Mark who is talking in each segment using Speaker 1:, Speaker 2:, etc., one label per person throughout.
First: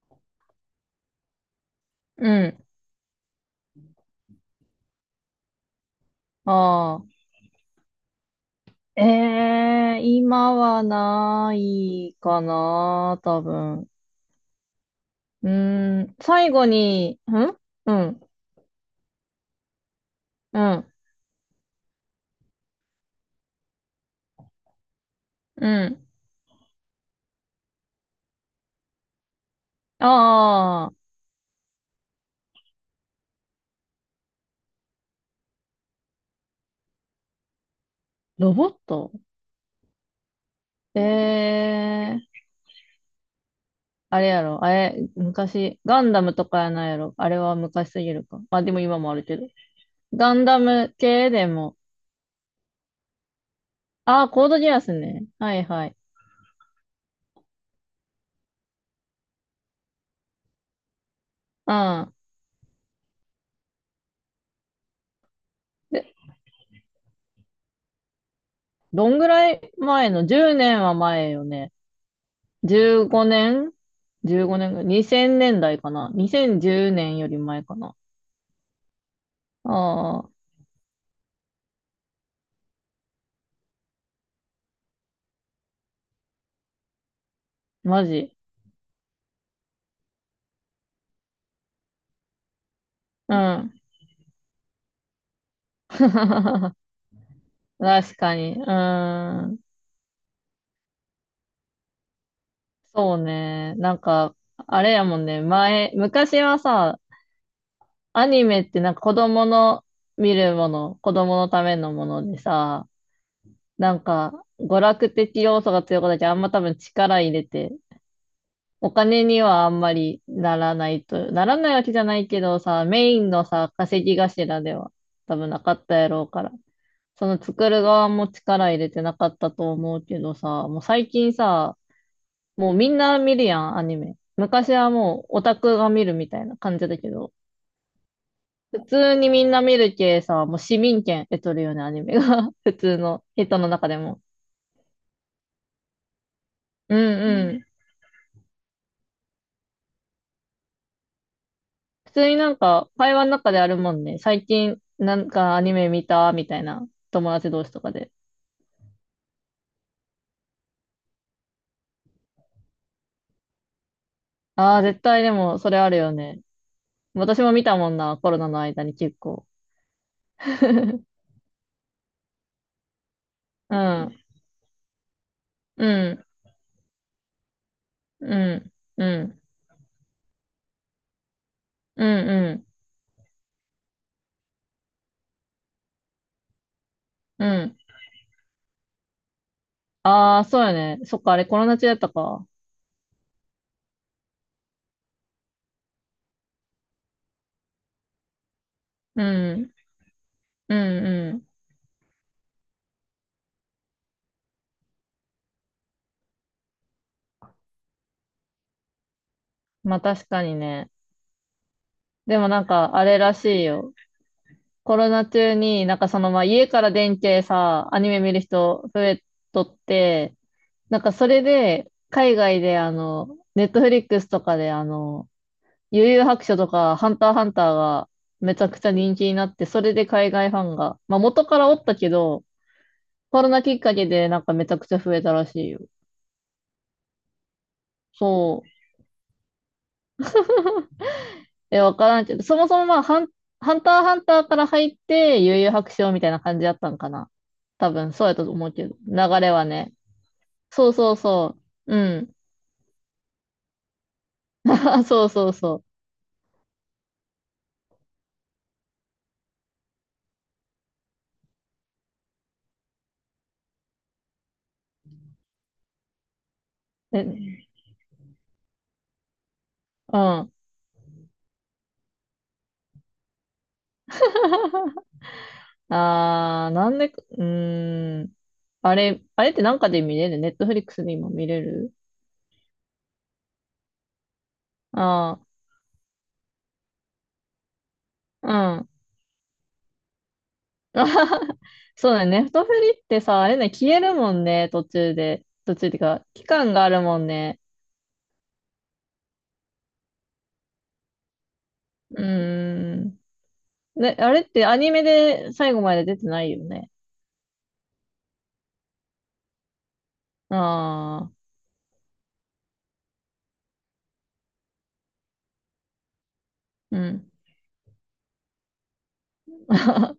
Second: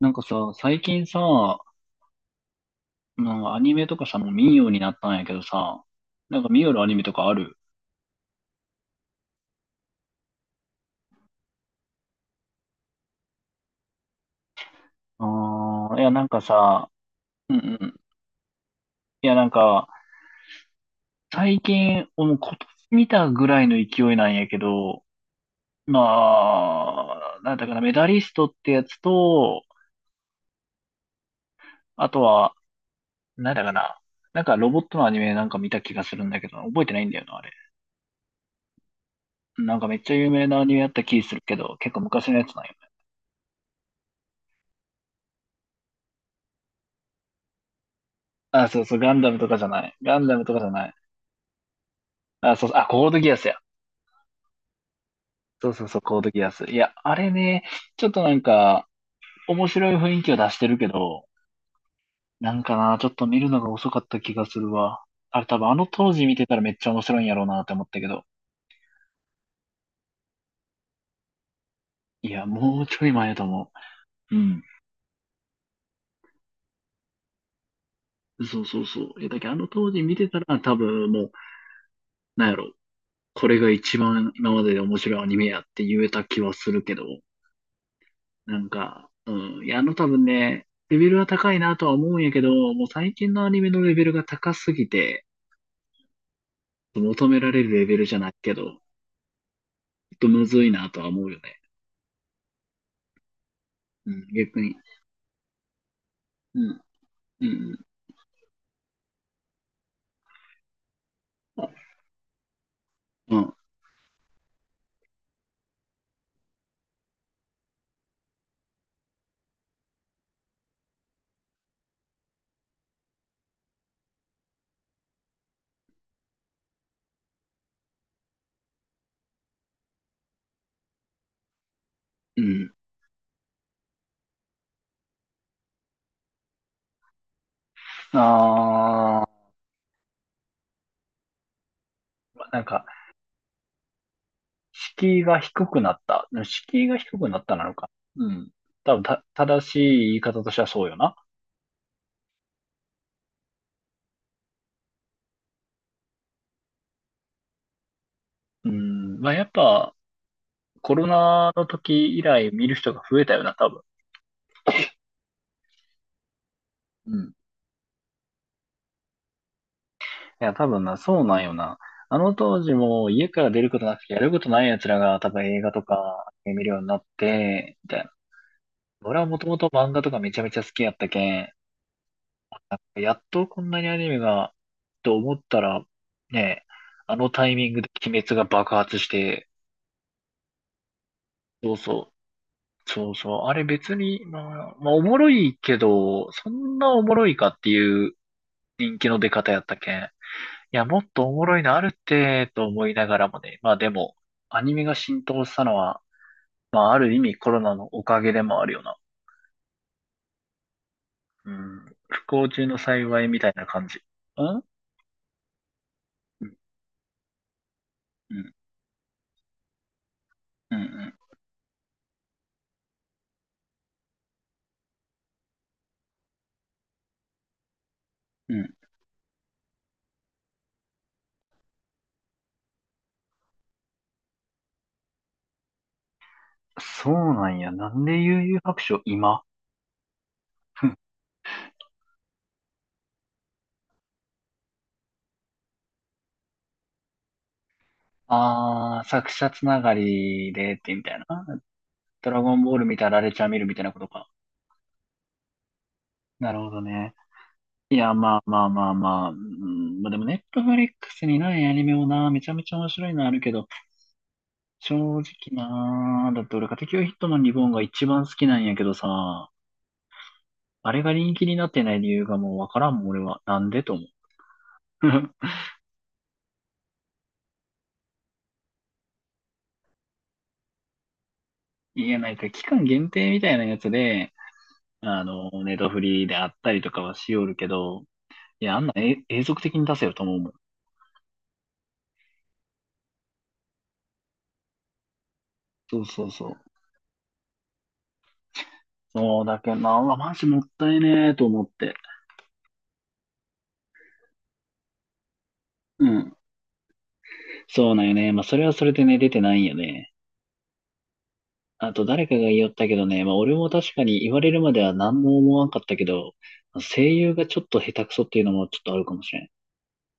Speaker 1: なんかさ、最近さ、
Speaker 2: うん。
Speaker 1: なんかアニメとかさ、もう見んようになったんやけどさ、なんか見よるアニ
Speaker 2: あ
Speaker 1: メと
Speaker 2: あ。
Speaker 1: かある？
Speaker 2: え今はないかな、多分。う
Speaker 1: ああ、いや、
Speaker 2: ん、
Speaker 1: なんか
Speaker 2: 最後
Speaker 1: さ、
Speaker 2: に、
Speaker 1: うんう
Speaker 2: う
Speaker 1: ん。
Speaker 2: ん、
Speaker 1: いや、なんか、
Speaker 2: うん、
Speaker 1: 最近、もう今年見たぐらいの勢いなんやけど、
Speaker 2: うん。
Speaker 1: まあ、なんだかな、メダリストってやつと、
Speaker 2: ああ、
Speaker 1: あとは、なんだかな、なんかロボットのアニメなんか見た気がするんだけど、覚えてないんだよな、あれ。
Speaker 2: ロボット。
Speaker 1: なんかめっちゃ有名なアニメやっ
Speaker 2: え
Speaker 1: た気するけど、結構
Speaker 2: え
Speaker 1: 昔のやつなんよ。
Speaker 2: あれやろ、あれ、昔、ガンダムとかやないやろ。あれは昔すぎるか。あ、
Speaker 1: あ、
Speaker 2: でも
Speaker 1: そうそ
Speaker 2: 今
Speaker 1: う、
Speaker 2: も
Speaker 1: ガ
Speaker 2: あ
Speaker 1: ン
Speaker 2: る
Speaker 1: ダ
Speaker 2: け
Speaker 1: ム
Speaker 2: ど。
Speaker 1: とかじゃない。ガン
Speaker 2: ガ
Speaker 1: ダム
Speaker 2: ン
Speaker 1: と
Speaker 2: ダ
Speaker 1: かじゃない。
Speaker 2: ム系でも、
Speaker 1: あ、そう、あ、コードギアスや。
Speaker 2: ああ、コードギアスね。はい
Speaker 1: そうそ
Speaker 2: は
Speaker 1: う
Speaker 2: い。
Speaker 1: そう、コードギアス。いや、あれね、ちょっとなんか、面白い雰囲気を出してるけど、
Speaker 2: うん。
Speaker 1: なんかな、ちょっと見るのが遅かった気がするわ。あれ多分あの当
Speaker 2: で、
Speaker 1: 時見てたらめっちゃ面白いんやろうなって思ったけど。
Speaker 2: どんぐらい前の？ 10 年は前よね。
Speaker 1: いや、もうちょ
Speaker 2: 15
Speaker 1: い前やと思
Speaker 2: 年
Speaker 1: う。う
Speaker 2: 15
Speaker 1: ん。
Speaker 2: 年ぐらい。2000年代かな。2010年より前かな。
Speaker 1: そうそうそう。いや、だけどあの当時見
Speaker 2: あ
Speaker 1: て
Speaker 2: あ、
Speaker 1: たら多分もう、なんやろ、これが一番今までで面白いアニメやって言えた気はするけど。
Speaker 2: マジ。
Speaker 1: なんか、うん。いや、あの多分ね、レベルは高いなとは思うんやけど、もう最近
Speaker 2: う
Speaker 1: のアニメの
Speaker 2: ん。
Speaker 1: レベルが高すぎて、求められるレベルじ
Speaker 2: 確
Speaker 1: ゃない
Speaker 2: か
Speaker 1: け
Speaker 2: に。
Speaker 1: ど、
Speaker 2: う
Speaker 1: ちょ
Speaker 2: ーん。
Speaker 1: っとむずいなとは思うよね。
Speaker 2: そうね。
Speaker 1: うん、逆に。
Speaker 2: あれやもんね。前、昔は
Speaker 1: うん、
Speaker 2: さ、
Speaker 1: うん、
Speaker 2: アニメってなんか子供の見るもの、子供のためのものでさ、
Speaker 1: うん、
Speaker 2: なんか、娯楽的要素が強くなっちゃあんま多分力入れてお金にはあんまりならないと、ならないわけじゃないけどさ、メインのさ、稼ぎ頭では多分なかったやろうから、その作る側も力入れてなかったと思うけどさ、もう最近さ、
Speaker 1: う
Speaker 2: も
Speaker 1: ん。
Speaker 2: うみんな見るやん、アニメ。昔はもうオタクが見るみたいな感じだけど、普通
Speaker 1: あ
Speaker 2: にみんな見るけさ、もう市民権得とるよね、アニメ
Speaker 1: ー、
Speaker 2: が。
Speaker 1: な ん
Speaker 2: 普
Speaker 1: か、
Speaker 2: 通の人の中でも。
Speaker 1: 敷居が低くなった。敷居
Speaker 2: う
Speaker 1: が
Speaker 2: ん
Speaker 1: 低くなっ
Speaker 2: う
Speaker 1: たな
Speaker 2: ん。
Speaker 1: のか。うん。多分、正しい言い方としてはそうよな。
Speaker 2: 普通になんか会話の中であるもんね。最近なんかアニメ見たみたいな友達同士とかで。
Speaker 1: うん。まあ、やっぱ、コロナの時以来見る人が増えたよな、多分。
Speaker 2: ああ、絶対でもそれあるよね。
Speaker 1: うん。
Speaker 2: 私も見たもんな、コロナの間に結構。
Speaker 1: いや、多分な、そうなんよな。あの当時も家から出る
Speaker 2: う
Speaker 1: ことなくてや
Speaker 2: ん、
Speaker 1: ることない奴らが多分映画と
Speaker 2: うん、
Speaker 1: か見るようになって、みたいな。
Speaker 2: うん、う
Speaker 1: 俺はも
Speaker 2: ん、
Speaker 1: ともと漫画とかめちゃめちゃ好きやったけん、
Speaker 2: うん、うん、
Speaker 1: やっとこんなにアニメが、と思ったら、ね、あの
Speaker 2: う
Speaker 1: タイミン
Speaker 2: ん。
Speaker 1: グで鬼滅が爆発して、
Speaker 2: ああ、そうよね。そっか、あれコロ
Speaker 1: そう
Speaker 2: ナ中だった
Speaker 1: そ
Speaker 2: か。
Speaker 1: う、そうそう、あれ別に、まあ、まあおもろいけど、そんなおもろいかっていう人気の
Speaker 2: う
Speaker 1: 出方やっ
Speaker 2: ん、
Speaker 1: たけん。い
Speaker 2: うん、
Speaker 1: や、もっとお
Speaker 2: う
Speaker 1: も
Speaker 2: ん。
Speaker 1: ろいのあるって、と思いながらもね。まあでも、アニメが浸透したのは、まあある意味コロナのおかげでもあるよな。
Speaker 2: まあ確かにね。
Speaker 1: うん。不
Speaker 2: で
Speaker 1: 幸
Speaker 2: もな
Speaker 1: 中
Speaker 2: ん
Speaker 1: の
Speaker 2: かあれ
Speaker 1: 幸い
Speaker 2: ら
Speaker 1: みたい
Speaker 2: しい
Speaker 1: な感
Speaker 2: よ。
Speaker 1: じ。うん
Speaker 2: コロナ中に、なんかそのま
Speaker 1: う
Speaker 2: あ
Speaker 1: ん
Speaker 2: 家から電気さ、アニメ見
Speaker 1: う
Speaker 2: る
Speaker 1: ん
Speaker 2: 人増えとって、
Speaker 1: う
Speaker 2: なん
Speaker 1: ん
Speaker 2: かそれで、海外でネットフリックスとかで幽遊白書とか、ハンターハンターが
Speaker 1: う
Speaker 2: め
Speaker 1: ん
Speaker 2: ち
Speaker 1: う
Speaker 2: ゃくち
Speaker 1: ん。
Speaker 2: ゃ人気になって、それで海外ファンが、まあ元からおったけど、コロナきっかけでなんかめちゃくちゃ増えたらしいよ。
Speaker 1: そうなんや。なんで悠々
Speaker 2: そう。
Speaker 1: 白書今。
Speaker 2: え、わからんけど、そもそもまあハンターハンターから入って、幽遊白書みたいな感じだったんかな。多分、そうやったと思うけど、
Speaker 1: ああー、作
Speaker 2: 流
Speaker 1: 者
Speaker 2: れ
Speaker 1: つ
Speaker 2: は
Speaker 1: なが
Speaker 2: ね。
Speaker 1: りでっ
Speaker 2: そう
Speaker 1: てみ
Speaker 2: そ
Speaker 1: た
Speaker 2: う
Speaker 1: いな。
Speaker 2: そう。うん。
Speaker 1: ドラゴンボール見たらラレちゃん見るみたいなことか。
Speaker 2: あ、そうそうそ
Speaker 1: なるほどね。いや、まあまあまあまあ。うん、まあでも、ネットフリックスにないアニメもな、めちゃめちゃ面白いのあるけど、正直なー、だって俺家テキオヒッ
Speaker 2: う。え、う
Speaker 1: トマンリボンが一番好きなんやけどさ、
Speaker 2: ん。
Speaker 1: あれが人気になってない理由がもうわからんもん、俺は。なんでと思う。
Speaker 2: ああ、なんで、うーん。あれ、あれってなんかで見れる？ネットフリックスで今見れる？
Speaker 1: いや、なんか期間限定みたいなやつで、あ
Speaker 2: あ
Speaker 1: の、ネットフリであったりとかはしおるけど、い
Speaker 2: あ、
Speaker 1: や、あ
Speaker 2: う
Speaker 1: ん
Speaker 2: ん。
Speaker 1: な永続的に出せよと思うもん。
Speaker 2: そうだね。ネットフリってさ、あれね、消えるもんね、途中で。途中ってい
Speaker 1: そ
Speaker 2: う
Speaker 1: うそ
Speaker 2: か、
Speaker 1: う
Speaker 2: 期
Speaker 1: そう。
Speaker 2: 間があるもんね。
Speaker 1: そうだけどな、うわマジもったいねーと思って。
Speaker 2: うーん。ね、あれってアニメで最後ま
Speaker 1: う
Speaker 2: で出て
Speaker 1: ん。
Speaker 2: ないよね。
Speaker 1: そうなんよね。まあ、それはそれでね、出てないんよね。
Speaker 2: ああ、
Speaker 1: あと誰かが言おったけどね、まあ俺も確かに言われるまでは何も思わんかったけど、
Speaker 2: う
Speaker 1: 声
Speaker 2: ん。
Speaker 1: 優がちょっと下手くそっていうのもちょっとあるかもしれん。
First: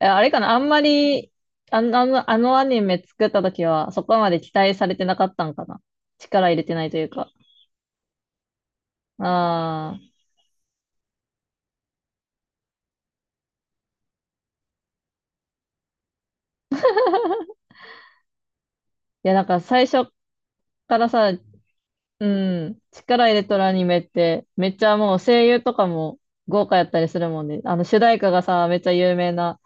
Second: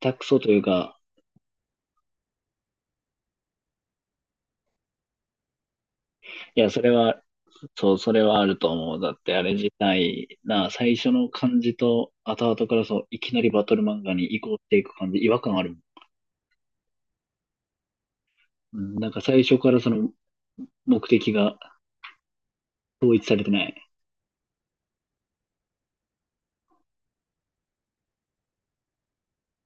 Speaker 1: 下手
Speaker 2: あ
Speaker 1: く
Speaker 2: れ
Speaker 1: そ
Speaker 2: かな、
Speaker 1: とい
Speaker 2: あ
Speaker 1: う
Speaker 2: んま
Speaker 1: か、
Speaker 2: り、あのアニメ作った時は、そこまで期待されてなかったんかな。力入
Speaker 1: い
Speaker 2: れ
Speaker 1: や、
Speaker 2: て
Speaker 1: そ
Speaker 2: ない
Speaker 1: れ
Speaker 2: という
Speaker 1: は、
Speaker 2: か。
Speaker 1: そう、それはあると思う。だってあれ自
Speaker 2: ああ。い
Speaker 1: 体、な、最初の感じと後々からそう、いきなりバトル漫画に移行していく感じ、違和感あるもん。うん、なんか
Speaker 2: や、
Speaker 1: 最
Speaker 2: なん
Speaker 1: 初
Speaker 2: か
Speaker 1: から
Speaker 2: 最
Speaker 1: その
Speaker 2: 初か
Speaker 1: 目
Speaker 2: ら
Speaker 1: 的
Speaker 2: さ、
Speaker 1: が
Speaker 2: うん、
Speaker 1: 統一
Speaker 2: 力入
Speaker 1: され
Speaker 2: れ
Speaker 1: て
Speaker 2: と
Speaker 1: な
Speaker 2: るアニ
Speaker 1: い。
Speaker 2: メって、めっちゃもう声優とかも豪華やったりするもんね。あの、主題歌がさ、めっちゃ有名な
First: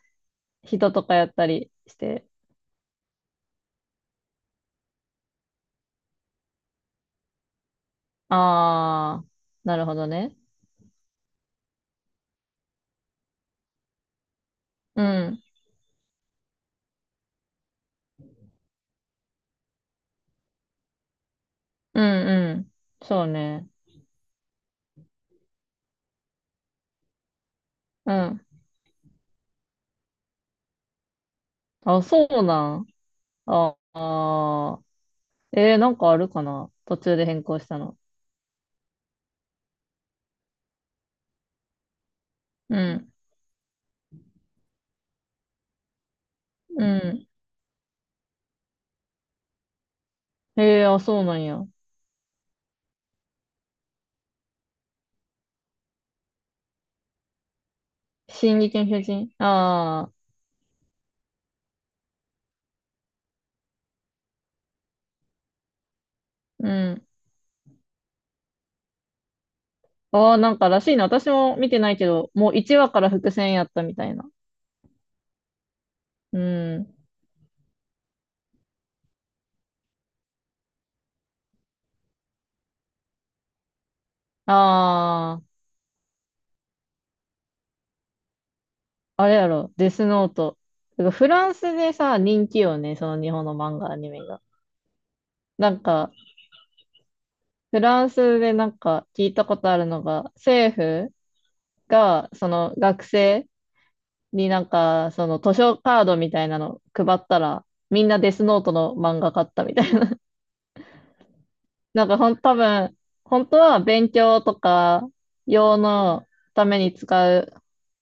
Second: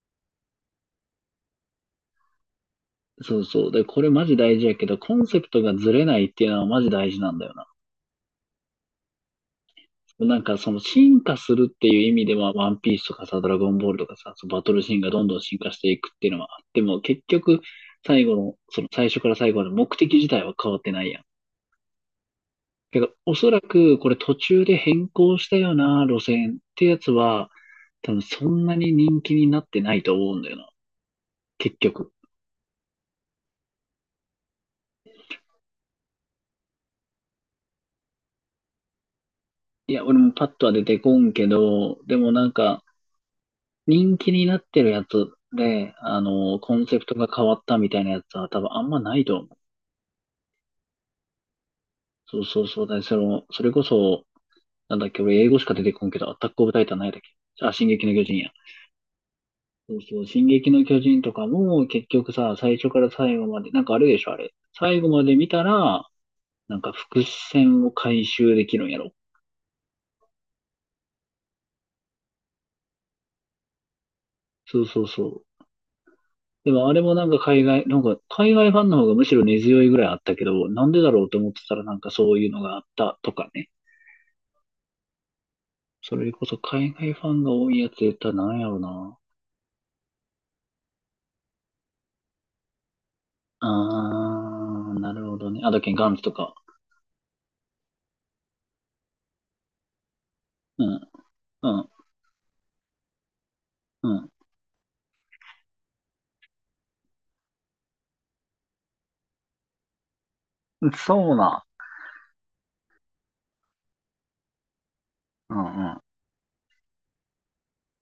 Speaker 2: 人とかやったりして。
Speaker 1: そうそう。で、これマジ大事やけど、コンセプトがずれないっていうのはマジ大事なんだよな。
Speaker 2: ああ、なるほどね。
Speaker 1: なんかその進化するっていう意味では、ワンピースとかさ、ドラゴンボールとかさ、そのバトルシーン
Speaker 2: う
Speaker 1: がどんどん
Speaker 2: ん、
Speaker 1: 進化していくっていうのはあっても、結局、最後の、その最初から最後まで目的自体は変わってないやん。
Speaker 2: うん、うん。
Speaker 1: けど、
Speaker 2: そう
Speaker 1: おそら
Speaker 2: ね。
Speaker 1: くこれ途中で変更したような、路線ってやつは、多
Speaker 2: う
Speaker 1: 分
Speaker 2: ん。
Speaker 1: そんなに人気になってないと思うんだよな、結
Speaker 2: あ、
Speaker 1: 局。
Speaker 2: そうなん。ああ。えー、なんかあるかな途中で変更したの。
Speaker 1: いや、俺もパッとは出てこんけど、でもなん
Speaker 2: う
Speaker 1: か、
Speaker 2: ん。
Speaker 1: 人気になってるやつで、あの、コ
Speaker 2: う
Speaker 1: ンセプト
Speaker 2: ん。
Speaker 1: が変わったみたいなやつは多分あんまないと思う。
Speaker 2: えー、あ、そうなんや。
Speaker 1: そうそうそうだね。その、それこそ、なんだっけ、俺英語しか出てこんけど、アタックオブタイタンないだっけ。じゃあ、進撃の巨人や。
Speaker 2: 進撃の巨人。
Speaker 1: そう
Speaker 2: ああ、
Speaker 1: そう、進撃の巨人とかも、結局さ、最初から最後まで、なんかあるでしょ、あれ。最後まで見たら、
Speaker 2: う
Speaker 1: なんか
Speaker 2: ん。
Speaker 1: 伏線を回収できるんやろ。
Speaker 2: ああ、なんからしいな。私も見てないけど、もう1話から伏線やったみたいな。
Speaker 1: そうそうそう。
Speaker 2: う
Speaker 1: でもあ
Speaker 2: ん。
Speaker 1: れもなんか海外、なんか海外ファンの方がむしろ根強いぐらいあったけど、なんでだろうと思ってたらなんかそういうのがあったとかね。
Speaker 2: あ
Speaker 1: それこそ海外ファンが多いやつ言ったらなんやろな。
Speaker 2: あ、あれやろ。デスノート。てかフランスでさ、人気よね。その日本の漫画、アニメが。
Speaker 1: あー、なるほどね。あ、
Speaker 2: な
Speaker 1: だっ
Speaker 2: ん
Speaker 1: け、ガ
Speaker 2: か、
Speaker 1: ンツとか。
Speaker 2: フランスでなんか聞いたことあるのが、政
Speaker 1: うん、
Speaker 2: 府
Speaker 1: うん、
Speaker 2: が、その学生、になんか、その図書カードみたいなの配ったら、みんなデスノートの漫画買ったみたいな。
Speaker 1: うん。そうな。
Speaker 2: なんかほん、多分、本当は勉強とか
Speaker 1: うん、
Speaker 2: 用
Speaker 1: うん、
Speaker 2: のために使う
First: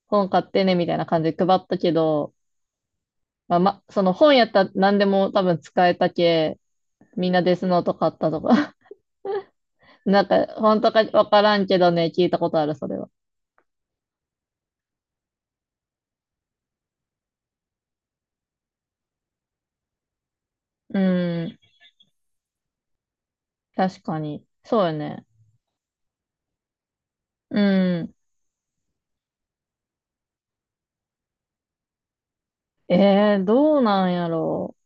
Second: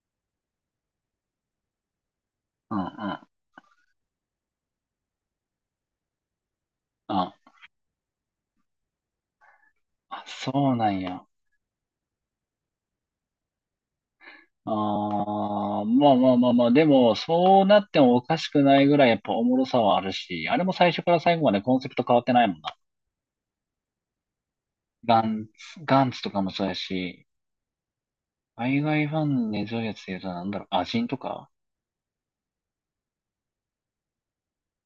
Speaker 2: 本買ってねみたいな感じで配ったけど、
Speaker 1: うん、うん。
Speaker 2: まあ、ま、その本やったら何でも多分使えたけ、みんな
Speaker 1: あ、
Speaker 2: デスノート買ったとか。
Speaker 1: あ
Speaker 2: なんか、
Speaker 1: そう
Speaker 2: 本
Speaker 1: な
Speaker 2: 当
Speaker 1: ん
Speaker 2: か
Speaker 1: や。
Speaker 2: わからんけどね、聞いたことある、それは。
Speaker 1: あー、まあまあまあまあ、でも、そうなってもおかしくないぐらいやっぱおもろさはあるし、あれも最
Speaker 2: う
Speaker 1: 初から最後ま
Speaker 2: ん、
Speaker 1: でコンセプト変わってないもんな。
Speaker 2: 確かに。そうよ
Speaker 1: ガ
Speaker 2: ね。
Speaker 1: ンツ、ガンツとかもそうやし、
Speaker 2: うん。
Speaker 1: 海外ファンに根強いやつで言うとなんだろう、アジンとか。
Speaker 2: えー、どうなんやろう。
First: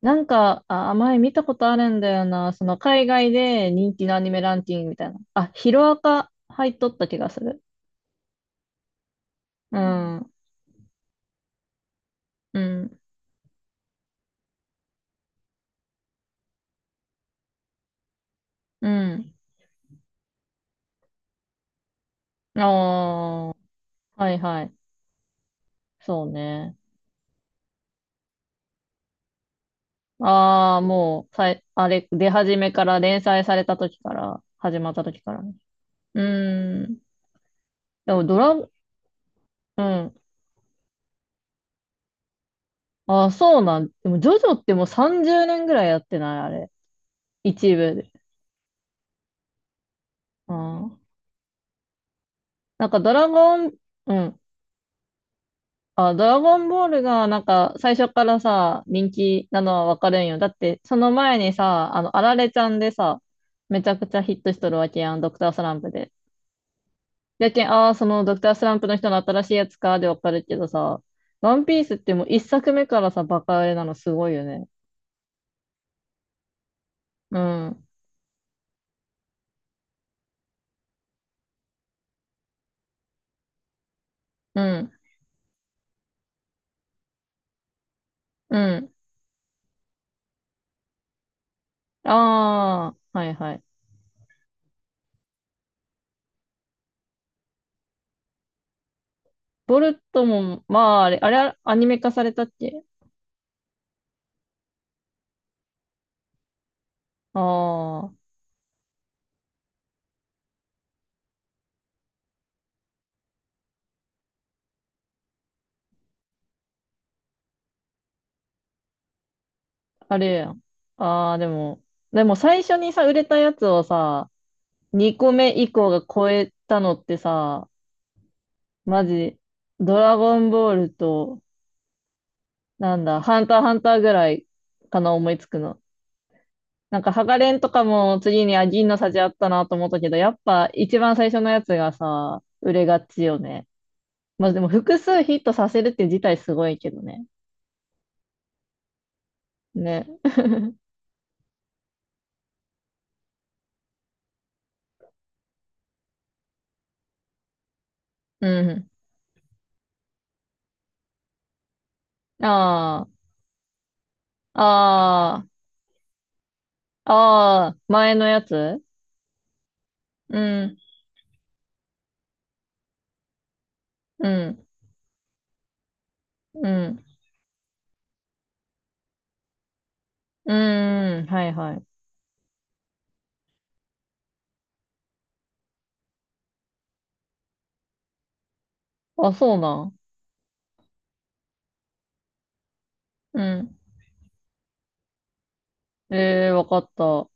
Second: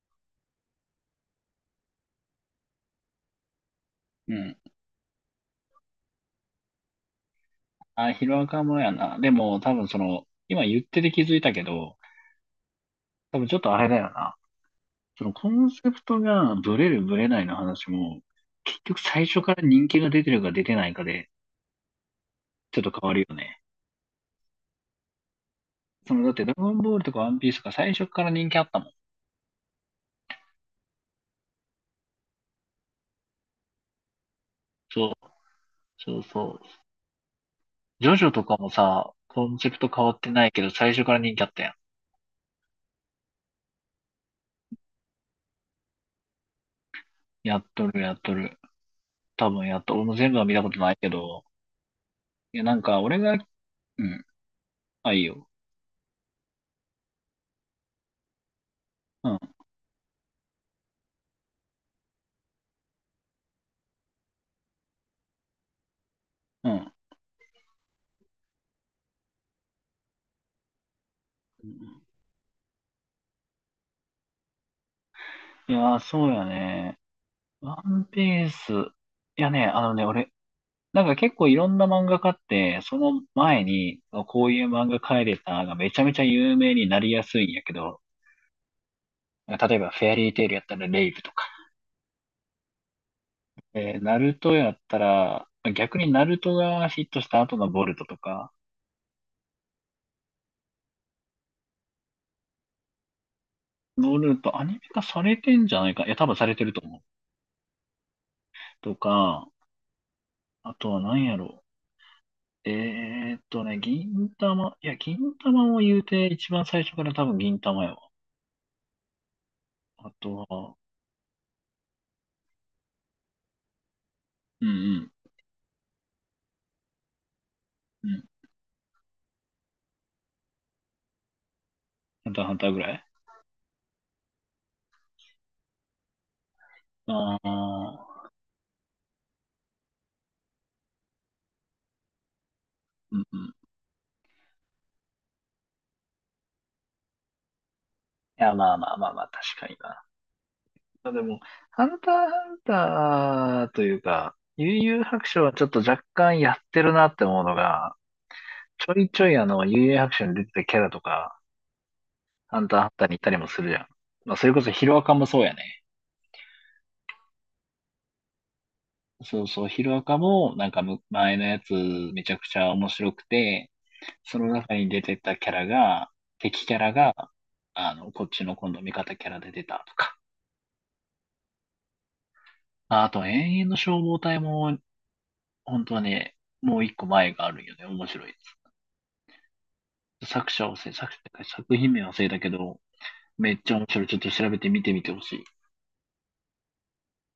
Speaker 2: なんか、あ、前見たことあるんだよな。その海外で人気のアニ
Speaker 1: う
Speaker 2: メラ
Speaker 1: ん。
Speaker 2: ンキングみたいな。あ、ヒロアカ入っとった気がする。
Speaker 1: あ、ヒロアカもやな。でも、多
Speaker 2: う
Speaker 1: 分その、
Speaker 2: ん
Speaker 1: 今言ってて気づいたけど、
Speaker 2: うん、
Speaker 1: 多分ちょっとあれだよな。そのコンセプトがブレるブレないの話も、結
Speaker 2: う
Speaker 1: 局最
Speaker 2: ん。
Speaker 1: 初から人気が出てるか出てないかで、
Speaker 2: あ
Speaker 1: ちょっと変わるよ
Speaker 2: あ、
Speaker 1: ね。
Speaker 2: はいはい。
Speaker 1: その、
Speaker 2: そう
Speaker 1: だってドラゴ
Speaker 2: ね。
Speaker 1: ンボールとかワンピースとか最初から人気あったもん。
Speaker 2: ああ、もう、さい、あれ、出始めから、連載された時から、始まった
Speaker 1: そう、
Speaker 2: 時からね。
Speaker 1: そ
Speaker 2: う
Speaker 1: うそう。
Speaker 2: ーん。
Speaker 1: ジ
Speaker 2: で
Speaker 1: ョ
Speaker 2: も
Speaker 1: ジョ
Speaker 2: ド
Speaker 1: と
Speaker 2: ラ、
Speaker 1: かも
Speaker 2: う
Speaker 1: さ、コンセプト変わ
Speaker 2: ん。
Speaker 1: ってないけど、最初から人気あったやん。
Speaker 2: ああ、そうなん。でも、ジョジョってもう30年ぐらいやってない、あれ。
Speaker 1: やっ
Speaker 2: 一
Speaker 1: と
Speaker 2: 部
Speaker 1: る、
Speaker 2: で。
Speaker 1: やっとる。多分やっと、俺も全部は見たこと
Speaker 2: あ
Speaker 1: ない
Speaker 2: あ。
Speaker 1: けど、いや、なん
Speaker 2: なん
Speaker 1: か
Speaker 2: か、ド
Speaker 1: 俺
Speaker 2: ラ
Speaker 1: が、
Speaker 2: ゴン、
Speaker 1: う
Speaker 2: う
Speaker 1: ん、
Speaker 2: ん。
Speaker 1: あ、いいよ。
Speaker 2: あ、ドラゴンボールがなんか最初からさ、人
Speaker 1: うん、
Speaker 2: 気なのはわかるんよ。だってその前にさ、あの、あられちゃんでさ、めちゃくちゃヒットしとるわけやん、ドクタースランプで。
Speaker 1: うん。
Speaker 2: やけん、ああ、そのドクタースランプの人の新しいやつかでわかるけどさ、ワンピースってもう一作目からさ、バカ売れなのすごいよね。
Speaker 1: いやー、そうやね。
Speaker 2: う
Speaker 1: ワ
Speaker 2: ん、
Speaker 1: ンピース。いやね、あのね、俺、なんか結構いろんな漫画家って、その前に、こう
Speaker 2: う
Speaker 1: いう漫
Speaker 2: ん、
Speaker 1: 画描いてたがめちゃめちゃ有名になりやすいんやけど、
Speaker 2: うん。
Speaker 1: 例えばフェアリーテイルやったらレイブとか、
Speaker 2: ああ、はいはい。
Speaker 1: ナルトやったら、逆にナルトがヒットした後のボルトとか、
Speaker 2: ボルトも、まあ、あれ、あれ、アニメ化されたっけ？
Speaker 1: ボルトアニメ化されてんじゃないか。いや、多分されてると思う。
Speaker 2: ああー。
Speaker 1: とか、あとは何やろう。銀玉、いや、銀玉も言うて一番最初から多分銀玉やわ。あ
Speaker 2: あ
Speaker 1: と
Speaker 2: れやん。
Speaker 1: は、
Speaker 2: ああ、でも、でも最初にさ、売れたやつをさ、
Speaker 1: うんうん、
Speaker 2: 2個目以降が超えたのってさ、
Speaker 1: うん。
Speaker 2: マジ、ドラゴンボールと、
Speaker 1: ハンターハンターぐら
Speaker 2: な
Speaker 1: い。
Speaker 2: んだ、ハンターハンターぐらいかな、思いつくの。なんか、ハガ
Speaker 1: ああ
Speaker 2: レンとか
Speaker 1: ー、
Speaker 2: も次に、あ、銀の差じあったなと思ったけど、やっぱ一番最初のやつがさ、売れが
Speaker 1: うん
Speaker 2: ち
Speaker 1: う
Speaker 2: よ
Speaker 1: ん。
Speaker 2: ね。
Speaker 1: い
Speaker 2: まあでも、複数ヒットさせるって自体すごいけどね。
Speaker 1: や、まあまあまあまあ、確かにな。
Speaker 2: ね。
Speaker 1: まあでも、ハンターハンターというか、悠々白書はちょっと若干やってるなって思うのが、
Speaker 2: う
Speaker 1: ち
Speaker 2: ん。
Speaker 1: ょいちょいあの、悠々白書に出てたキャラとか、ハンターハンタ
Speaker 2: あ
Speaker 1: ーに行ったりもするじゃん。まあ、それこそヒロアカもそう
Speaker 2: あ、あ
Speaker 1: やね。
Speaker 2: あ、ああ、前のやつ。
Speaker 1: そうそう、ヒロアカ
Speaker 2: う
Speaker 1: も、なん
Speaker 2: ん。
Speaker 1: か前のやつめちゃくちゃ面白くて、
Speaker 2: う
Speaker 1: その
Speaker 2: ん、
Speaker 1: 中に出てたキャラが、敵
Speaker 2: う
Speaker 1: キャラ
Speaker 2: ん、
Speaker 1: が、あの、こっちの今度味方キャラで出たとか。
Speaker 2: うーん、はいはい。
Speaker 1: まああと、永遠の消防隊も本当はね、もう一個前があるんよね。面白いや
Speaker 2: あ、そうなん。
Speaker 1: つ。作者を忘れ、作者作品名忘れたけど、
Speaker 2: う
Speaker 1: めっち
Speaker 2: ん。
Speaker 1: ゃ面白い。ちょっと調べて見てみてほしい。
Speaker 2: ええー、わかった。